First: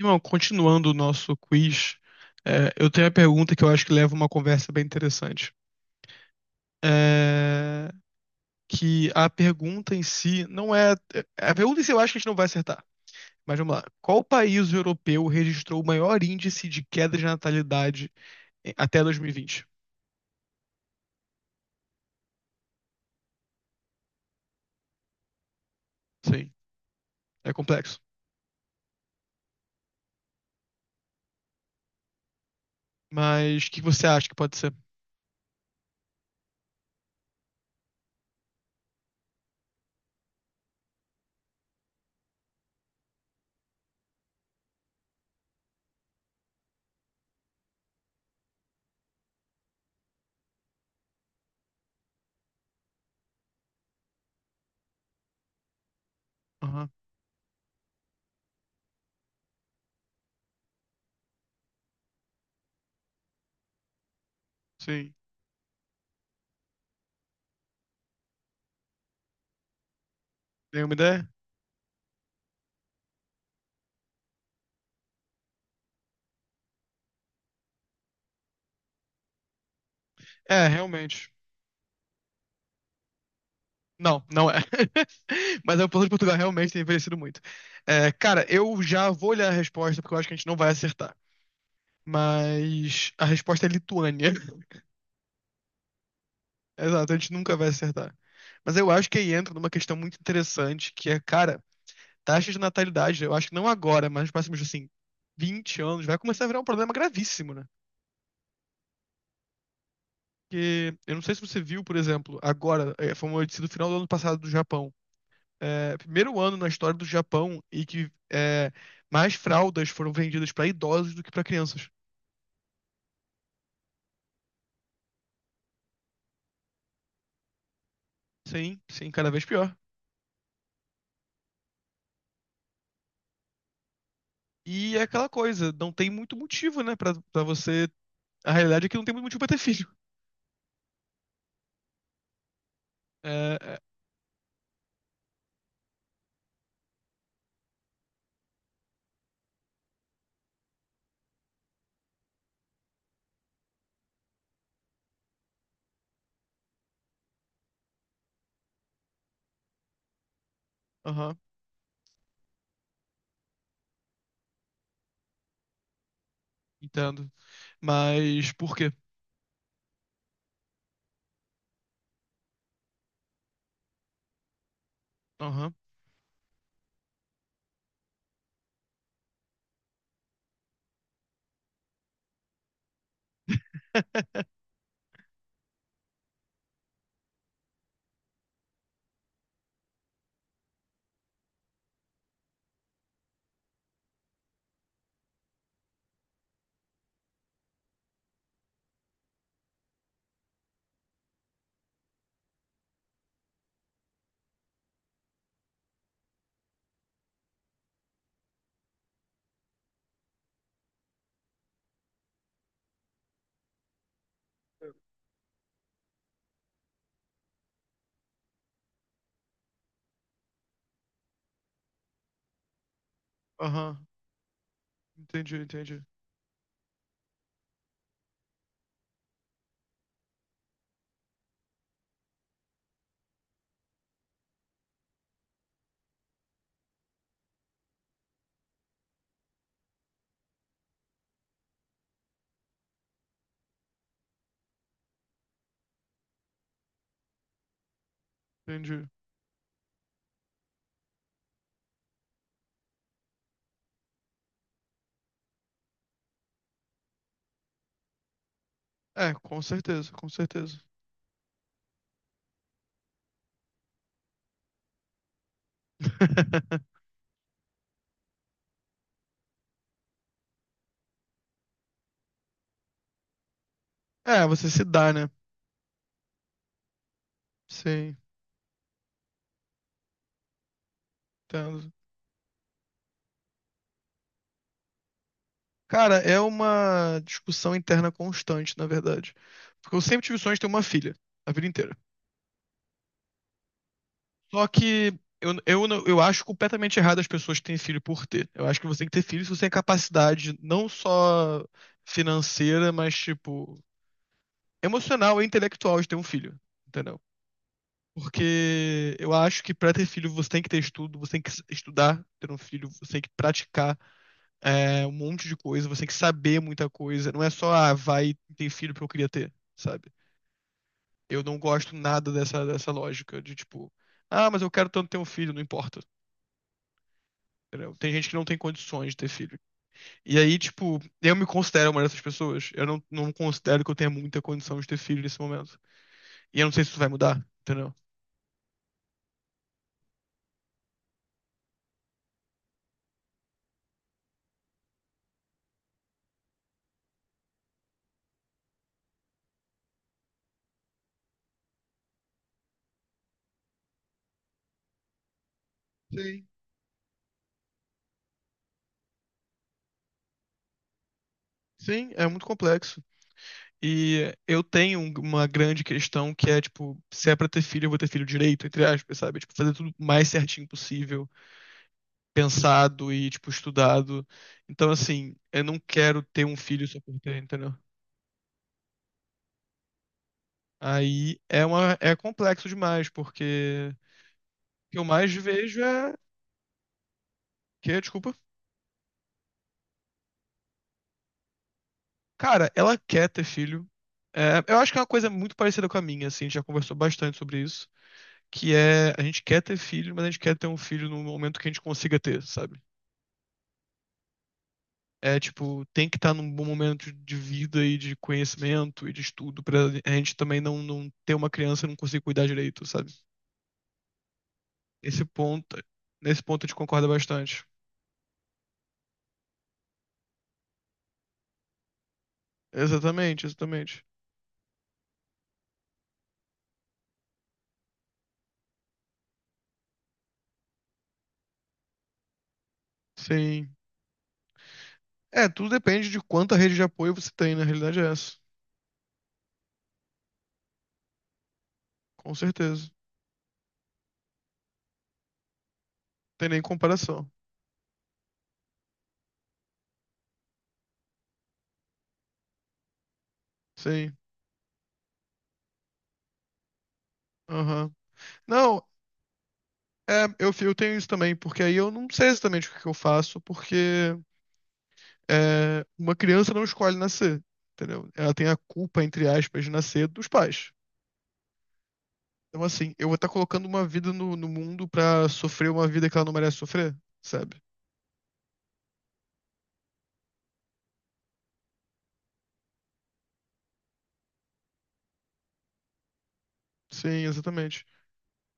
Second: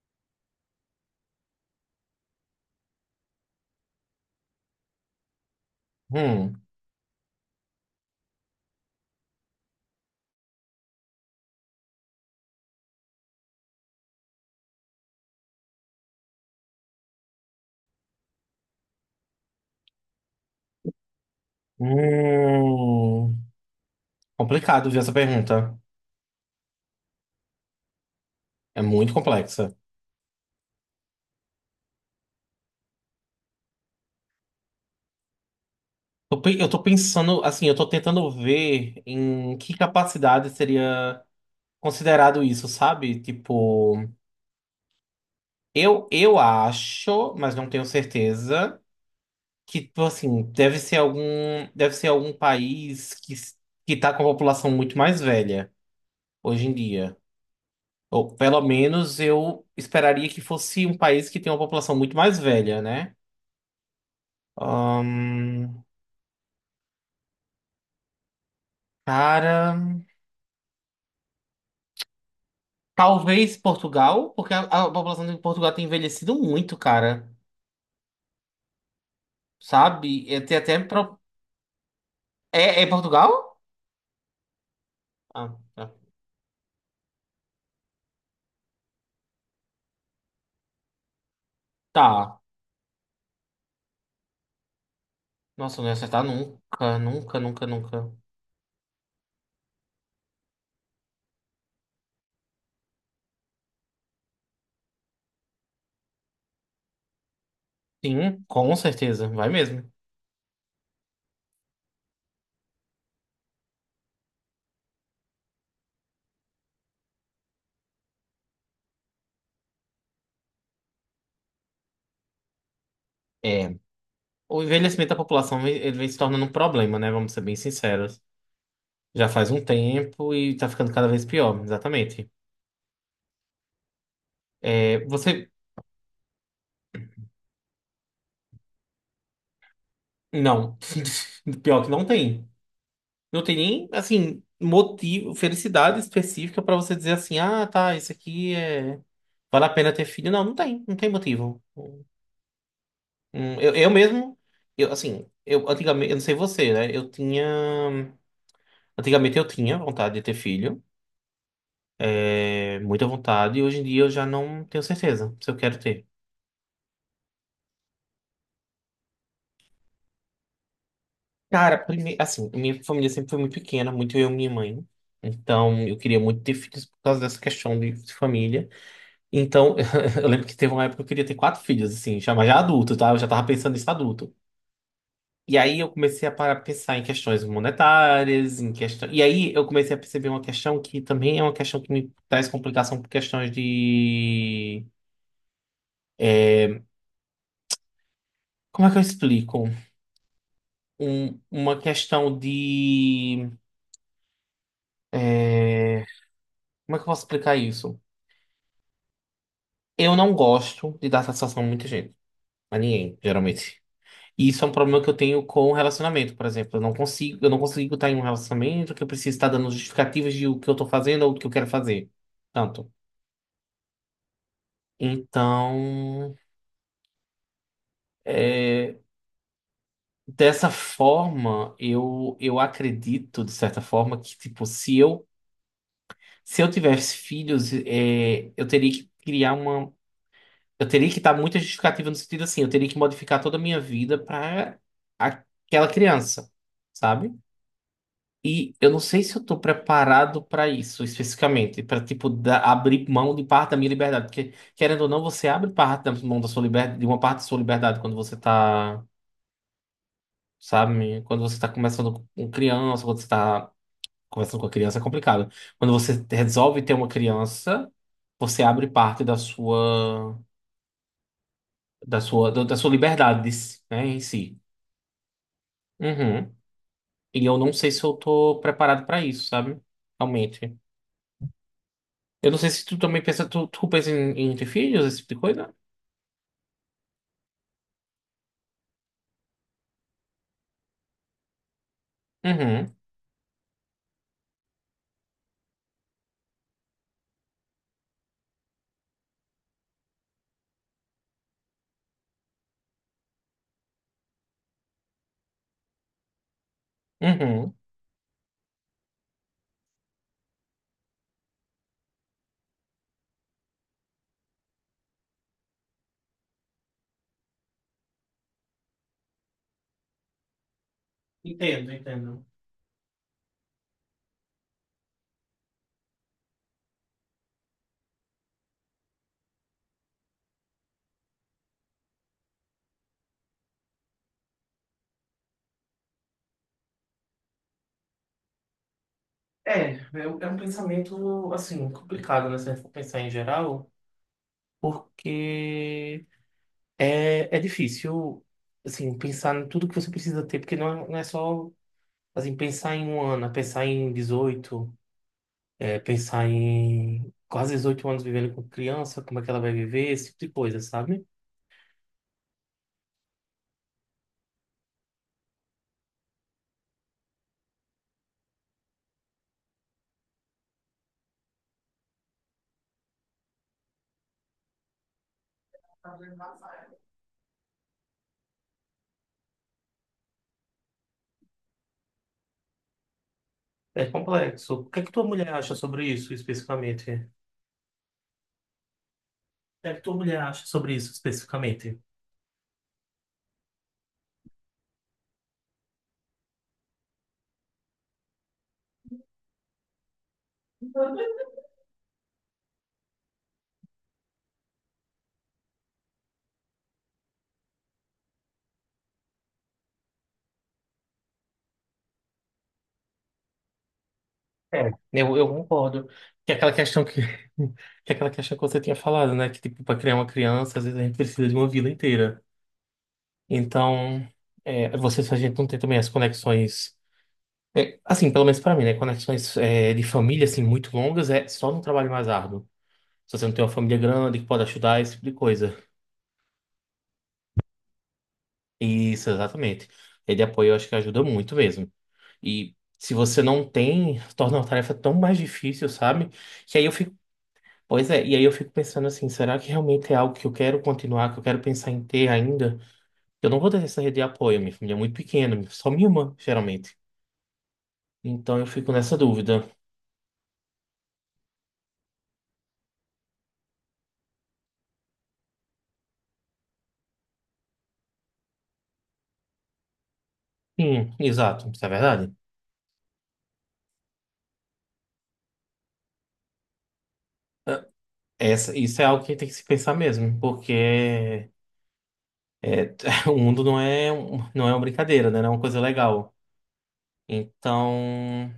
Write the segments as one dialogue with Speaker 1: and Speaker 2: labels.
Speaker 1: Irmão, continuando o nosso quiz, eu tenho a pergunta que eu acho que leva uma conversa bem interessante.
Speaker 2: Hum.
Speaker 1: É, que a pergunta em si não é. É, A pergunta em si eu acho que a gente não vai acertar. Mas vamos lá. Qual país europeu registrou o maior índice de queda de natalidade até 2020?
Speaker 2: Hum. Complicado, viu, essa pergunta.
Speaker 1: Sim, é complexo.
Speaker 2: É muito complexa.
Speaker 1: Mas o que você acha que pode ser?
Speaker 2: Eu tô pensando, assim, eu tô tentando ver em que capacidade seria considerado isso, sabe? Tipo, eu acho, mas não tenho certeza, que, tipo assim, deve ser algum país que, que tá com a população muito mais velha hoje em
Speaker 1: Aham,
Speaker 2: dia. Ou pelo menos eu esperaria que fosse um país que tem uma população muito mais velha, né?
Speaker 1: sim.
Speaker 2: Ahn, Cara,
Speaker 1: Nenhuma ideia?
Speaker 2: talvez Portugal, porque a população de Portugal tem envelhecido muito, cara. Sabe?
Speaker 1: É, realmente.
Speaker 2: É, é Portugal?
Speaker 1: Não, não é.
Speaker 2: Ah,
Speaker 1: Mas a
Speaker 2: tá.
Speaker 1: população de Portugal realmente tem envelhecido muito. É, cara, eu já vou olhar a resposta porque eu acho que a gente não vai acertar.
Speaker 2: Tá.
Speaker 1: Mas a resposta é Lituânia.
Speaker 2: Nossa, não ia acertar nunca,
Speaker 1: Exato, a gente
Speaker 2: nunca,
Speaker 1: nunca
Speaker 2: nunca,
Speaker 1: vai
Speaker 2: nunca.
Speaker 1: acertar. Mas eu acho que aí entra numa questão muito interessante, que é, cara, taxa de natalidade, eu acho que não agora, mas nos próximos, assim, 20 anos, vai começar a virar um problema gravíssimo, né?
Speaker 2: Sim, com certeza, vai mesmo.
Speaker 1: Porque eu não sei se você viu, por exemplo, agora, foi uma notícia do final do ano passado do Japão, primeiro ano na história do Japão e que é, mais fraldas foram vendidas para idosos do que para crianças.
Speaker 2: É. O envelhecimento da ele vem se tornando um problema, né? Vamos ser bem sinceros.
Speaker 1: Sim, sim,
Speaker 2: Já
Speaker 1: cada vez
Speaker 2: faz um
Speaker 1: pior.
Speaker 2: tempo e tá ficando cada vez pior, exatamente.
Speaker 1: E é
Speaker 2: É,
Speaker 1: aquela
Speaker 2: você.
Speaker 1: coisa, não tem muito motivo, né, pra você. A realidade é que não tem muito motivo pra ter filho.
Speaker 2: Não. Pior que não tem. Não tem
Speaker 1: É, é,
Speaker 2: nem, assim, motivo, felicidade específica pra você dizer assim, ah, tá, isso aqui é vale a pena ter filho. Não, não tem, não tem motivo. Eu mesmo, eu, assim, eu antigamente, eu não sei você, né? Eu tinha, antigamente eu tinha vontade de ter filho,
Speaker 1: aham,
Speaker 2: muita vontade, e hoje em dia eu já não tenho certeza se eu quero ter.
Speaker 1: entendo. Mas por quê?
Speaker 2: Cara, assim, minha família sempre foi muito pequena, muito eu e minha mãe.
Speaker 1: Aham.
Speaker 2: Então, eu queria muito ter filhos por causa dessa questão de família. Então, eu lembro que teve uma época que eu queria ter quatro filhos, assim, já, mas já adulto, tá? Eu já tava pensando nisso adulto. E aí eu comecei a parar, pensar em questões monetárias, em questão. E aí eu comecei a perceber uma questão que também é uma questão que me traz complicação por questões de. Como é que eu explico? Uma questão de é, como é que eu posso explicar isso? Eu não gosto de dar satisfação a muita gente, a ninguém, geralmente. E isso é um problema que eu tenho com o relacionamento, por exemplo. Eu não consigo estar em um relacionamento que eu preciso estar dando justificativas de o que eu estou fazendo ou do que eu quero fazer. Tanto.
Speaker 1: Aham, entendi,
Speaker 2: Então, é, dessa forma, eu acredito, de certa forma, que, tipo, se eu tivesse filhos, eu teria que criar uma. Eu teria que dar muita justificativa no sentido assim, eu teria que modificar toda a minha vida para aquela criança, sabe? E eu não
Speaker 1: entendi.
Speaker 2: sei se eu tô preparado para isso especificamente, para abrir mão de parte da minha liberdade, porque querendo ou não, você abre parte da mão da sua liberdade, de uma parte da sua liberdade quando você tá,
Speaker 1: É, com certeza, com certeza.
Speaker 2: sabe, quando você tá começando com criança, quando você tá conversando com a criança é complicado. Quando você resolve ter uma criança, você abre parte da sua da sua liberdade, né, em
Speaker 1: É,
Speaker 2: si.
Speaker 1: você se dá, né?
Speaker 2: Uhum. E eu não sei se eu
Speaker 1: Sim,
Speaker 2: tô preparado para isso, sabe? Realmente.
Speaker 1: entendo.
Speaker 2: Eu não sei se tu também pensa, tu pensa em, em ter filhos, esse tipo de coisa?
Speaker 1: Cara, é uma discussão interna constante, na verdade. Porque eu sempre tive o sonho de ter uma filha, a vida inteira.
Speaker 2: Uhum,
Speaker 1: Só que eu, não- eu acho completamente errado as pessoas que têm filho por ter. Eu acho que você tem que ter filho se você tem capacidade, não só financeira, mas, tipo, emocional e intelectual de ter um filho, entendeu?
Speaker 2: uhum.
Speaker 1: Porque eu acho que pra ter filho você tem que ter estudo, você tem que estudar, ter um filho, você tem que praticar. Um monte de coisa, você tem que saber muita coisa. Não é só, ah, vai ter filho porque eu queria ter, sabe? Eu não
Speaker 2: Entendo,
Speaker 1: gosto nada
Speaker 2: entendo.
Speaker 1: dessa lógica de tipo, ah, mas eu quero tanto ter um filho, não importa. Entendeu? Tem gente que não tem condições de ter filho. E aí, tipo, eu me considero uma dessas pessoas. Eu não, não considero que eu tenha muita condição de ter filho nesse momento. E eu não sei se isso vai mudar, entendeu?
Speaker 2: É um pensamento, assim, complicado, né? Se a gente for pensar em geral, porque é difícil, assim, pensar em tudo que você precisa ter, porque não é só, assim, pensar em um ano, é pensar em 18, é,
Speaker 1: Sim.
Speaker 2: pensar em quase 18 anos vivendo com criança, como é que ela vai viver, esse tipo de coisa, sabe?
Speaker 1: Sim, é muito complexo. E eu tenho uma grande questão que é, tipo, se é pra ter filho, eu vou ter filho direito, entre aspas, sabe? Tipo, fazer tudo o mais certinho possível. Pensado e, tipo, estudado. Então, assim, eu não quero ter um filho só por ter, entendeu? Aí é uma, é complexo demais, porque
Speaker 2: É complexo. O
Speaker 1: o que
Speaker 2: que é
Speaker 1: eu
Speaker 2: que tua
Speaker 1: mais
Speaker 2: mulher acha
Speaker 1: vejo
Speaker 2: sobre
Speaker 1: é
Speaker 2: isso especificamente? O
Speaker 1: que, desculpa,
Speaker 2: que é que tua mulher acha sobre isso especificamente?
Speaker 1: cara, ela quer ter filho. É, eu acho que é uma coisa muito parecida com a minha, assim, a gente já conversou bastante sobre isso, que é a gente quer ter filho, mas a gente quer ter um filho no momento que a gente consiga ter, sabe? É tipo, tem que estar num bom momento de vida e de conhecimento e de estudo pra a gente também não ter uma criança e não conseguir cuidar direito, sabe? Esse
Speaker 2: Eu
Speaker 1: ponto,
Speaker 2: concordo.
Speaker 1: Nesse
Speaker 2: Que é
Speaker 1: ponto a
Speaker 2: aquela
Speaker 1: gente
Speaker 2: questão
Speaker 1: concorda
Speaker 2: que,
Speaker 1: bastante.
Speaker 2: que é aquela questão que você tinha falado, né? Que tipo, para criar uma criança, às vezes a gente precisa de uma vida inteira.
Speaker 1: Exatamente, exatamente.
Speaker 2: Então, você, se a gente não tem também as conexões. É, assim, pelo menos pra mim, né? Conexões é, de família, assim, muito longas é só num trabalho mais árduo. Se você não tem uma
Speaker 1: Sim.
Speaker 2: família grande que pode ajudar, esse tipo de
Speaker 1: É, tudo
Speaker 2: coisa.
Speaker 1: depende de quanta rede de apoio você tem, na realidade é essa.
Speaker 2: Isso, exatamente. É de apoio, eu acho que ajuda muito mesmo.
Speaker 1: Com
Speaker 2: E
Speaker 1: certeza. Não
Speaker 2: se você não tem, torna a tarefa tão mais difícil, sabe?
Speaker 1: tem nem
Speaker 2: Que aí eu fico,
Speaker 1: comparação.
Speaker 2: pois é, e aí eu fico pensando assim, será que realmente é algo que eu quero continuar, que eu quero pensar em ter ainda? Eu não vou ter essa rede
Speaker 1: Sim.
Speaker 2: de apoio, minha família é muito pequena, só minha irmã, geralmente.
Speaker 1: Aham.
Speaker 2: Então eu
Speaker 1: Não,
Speaker 2: fico nessa dúvida.
Speaker 1: é, eu tenho isso também, porque aí eu não sei exatamente o que que eu faço, porque é, uma criança não escolhe nascer, entendeu? Ela tem a culpa, entre aspas, de nascer dos pais.
Speaker 2: Sim, exato, isso é verdade.
Speaker 1: Então, assim, eu vou estar colocando uma vida no mundo pra sofrer uma vida que ela não merece sofrer, sabe?
Speaker 2: Essa, isso é algo que tem que se pensar mesmo, porque é, o mundo não é, não é uma brincadeira, né? Não é uma coisa legal.
Speaker 1: Sim, exatamente.
Speaker 2: Então,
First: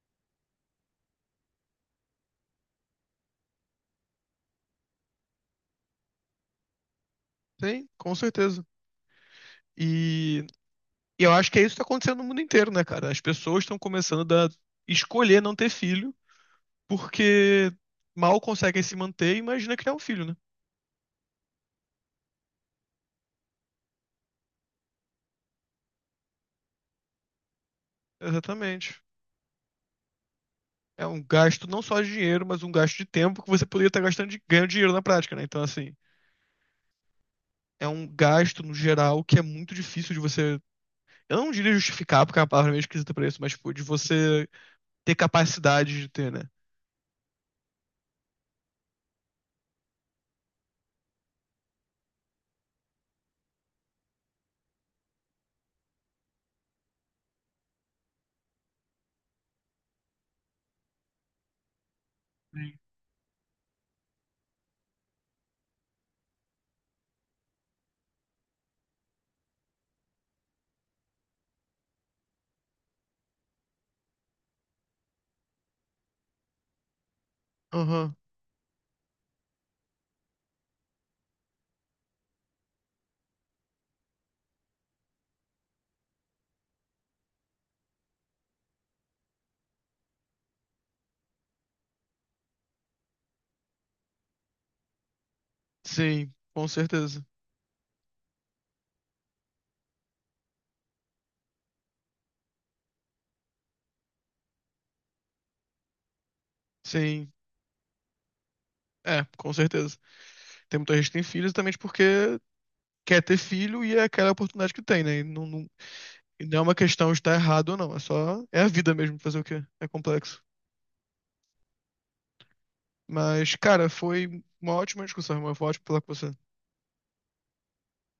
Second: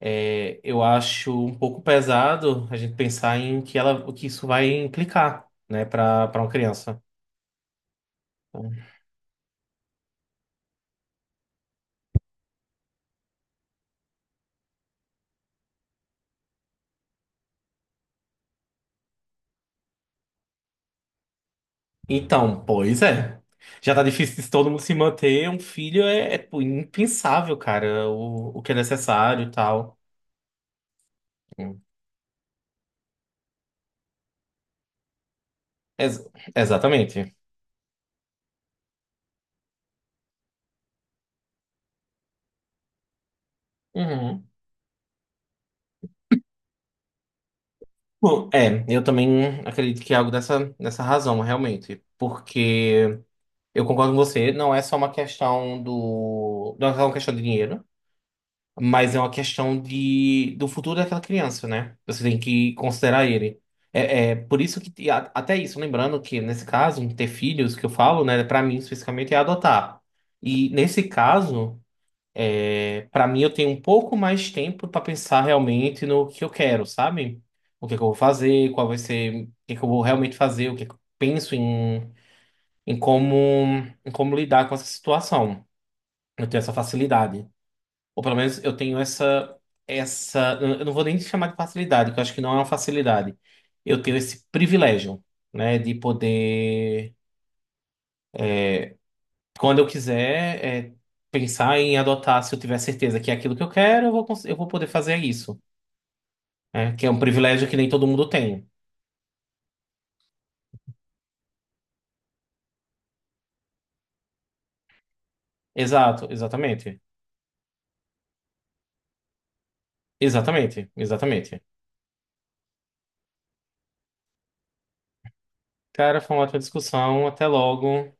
Speaker 2: eu acho um pouco pesado a gente pensar em que ela, o que isso vai implicar, né, para uma criança.
Speaker 1: Sim, com certeza. E, e eu acho que é isso que está acontecendo no mundo inteiro, né, cara? As pessoas estão começando a escolher não ter filho porque mal conseguem se manter e imagina criar um filho, né?
Speaker 2: Então, pois é. Já tá difícil de todo mundo se manter. Um filho pô, impensável, cara, o que é
Speaker 1: Exatamente.
Speaker 2: necessário e tal.
Speaker 1: É um gasto não
Speaker 2: Hum.
Speaker 1: só de dinheiro, mas um gasto de tempo que você poderia estar gastando de, ganhando dinheiro na prática, né? Então, assim,
Speaker 2: Ex- exatamente.
Speaker 1: é um gasto no geral que é muito difícil de você. Eu não diria justificar, porque é uma palavra meio esquisita pra isso, mas, tipo, de
Speaker 2: Uhum.
Speaker 1: você ter capacidade de ter, né?
Speaker 2: Bom, é, eu também acredito que é algo dessa, dessa razão, realmente. Porque eu concordo com você, não é só uma questão do. Não é só uma questão de dinheiro, mas é uma questão de, do futuro daquela criança, né? Você tem que
Speaker 1: Sim.
Speaker 2: considerar ele. É, é por isso que, até isso, lembrando que nesse caso, ter filhos, que eu falo, né, pra mim especificamente é adotar. E nesse caso. É, para mim, eu tenho um pouco mais tempo para pensar realmente no que eu quero, sabe? O que que eu vou
Speaker 1: Aham,
Speaker 2: fazer, qual vai ser, o que que eu vou realmente fazer, o que que eu penso em, em como, em como lidar com essa situação. Eu tenho essa facilidade. Ou pelo menos eu tenho essa, essa, eu não vou nem chamar de facilidade, que eu acho que não é uma facilidade. Eu tenho esse privilégio, né, de
Speaker 1: Sim, com
Speaker 2: poder,
Speaker 1: certeza.
Speaker 2: quando eu quiser, é, pensar em adotar, se eu tiver certeza que é aquilo que eu quero, eu vou, eu vou poder fazer isso. Né? Que é um
Speaker 1: Sim,
Speaker 2: privilégio que nem todo mundo tem.
Speaker 1: É, com certeza. Tem muita gente que tem filho exatamente porque quer ter filho e é aquela oportunidade que tem, né?
Speaker 2: Exato,
Speaker 1: E não é uma
Speaker 2: exatamente.
Speaker 1: questão de estar errado ou não, é só. É a vida mesmo, fazer o quê? É complexo.
Speaker 2: Exatamente, exatamente.
Speaker 1: Mas, cara, foi uma ótima discussão, irmão. Foi ótimo falar com
Speaker 2: Cara,
Speaker 1: você.
Speaker 2: foi uma ótima discussão. Até logo.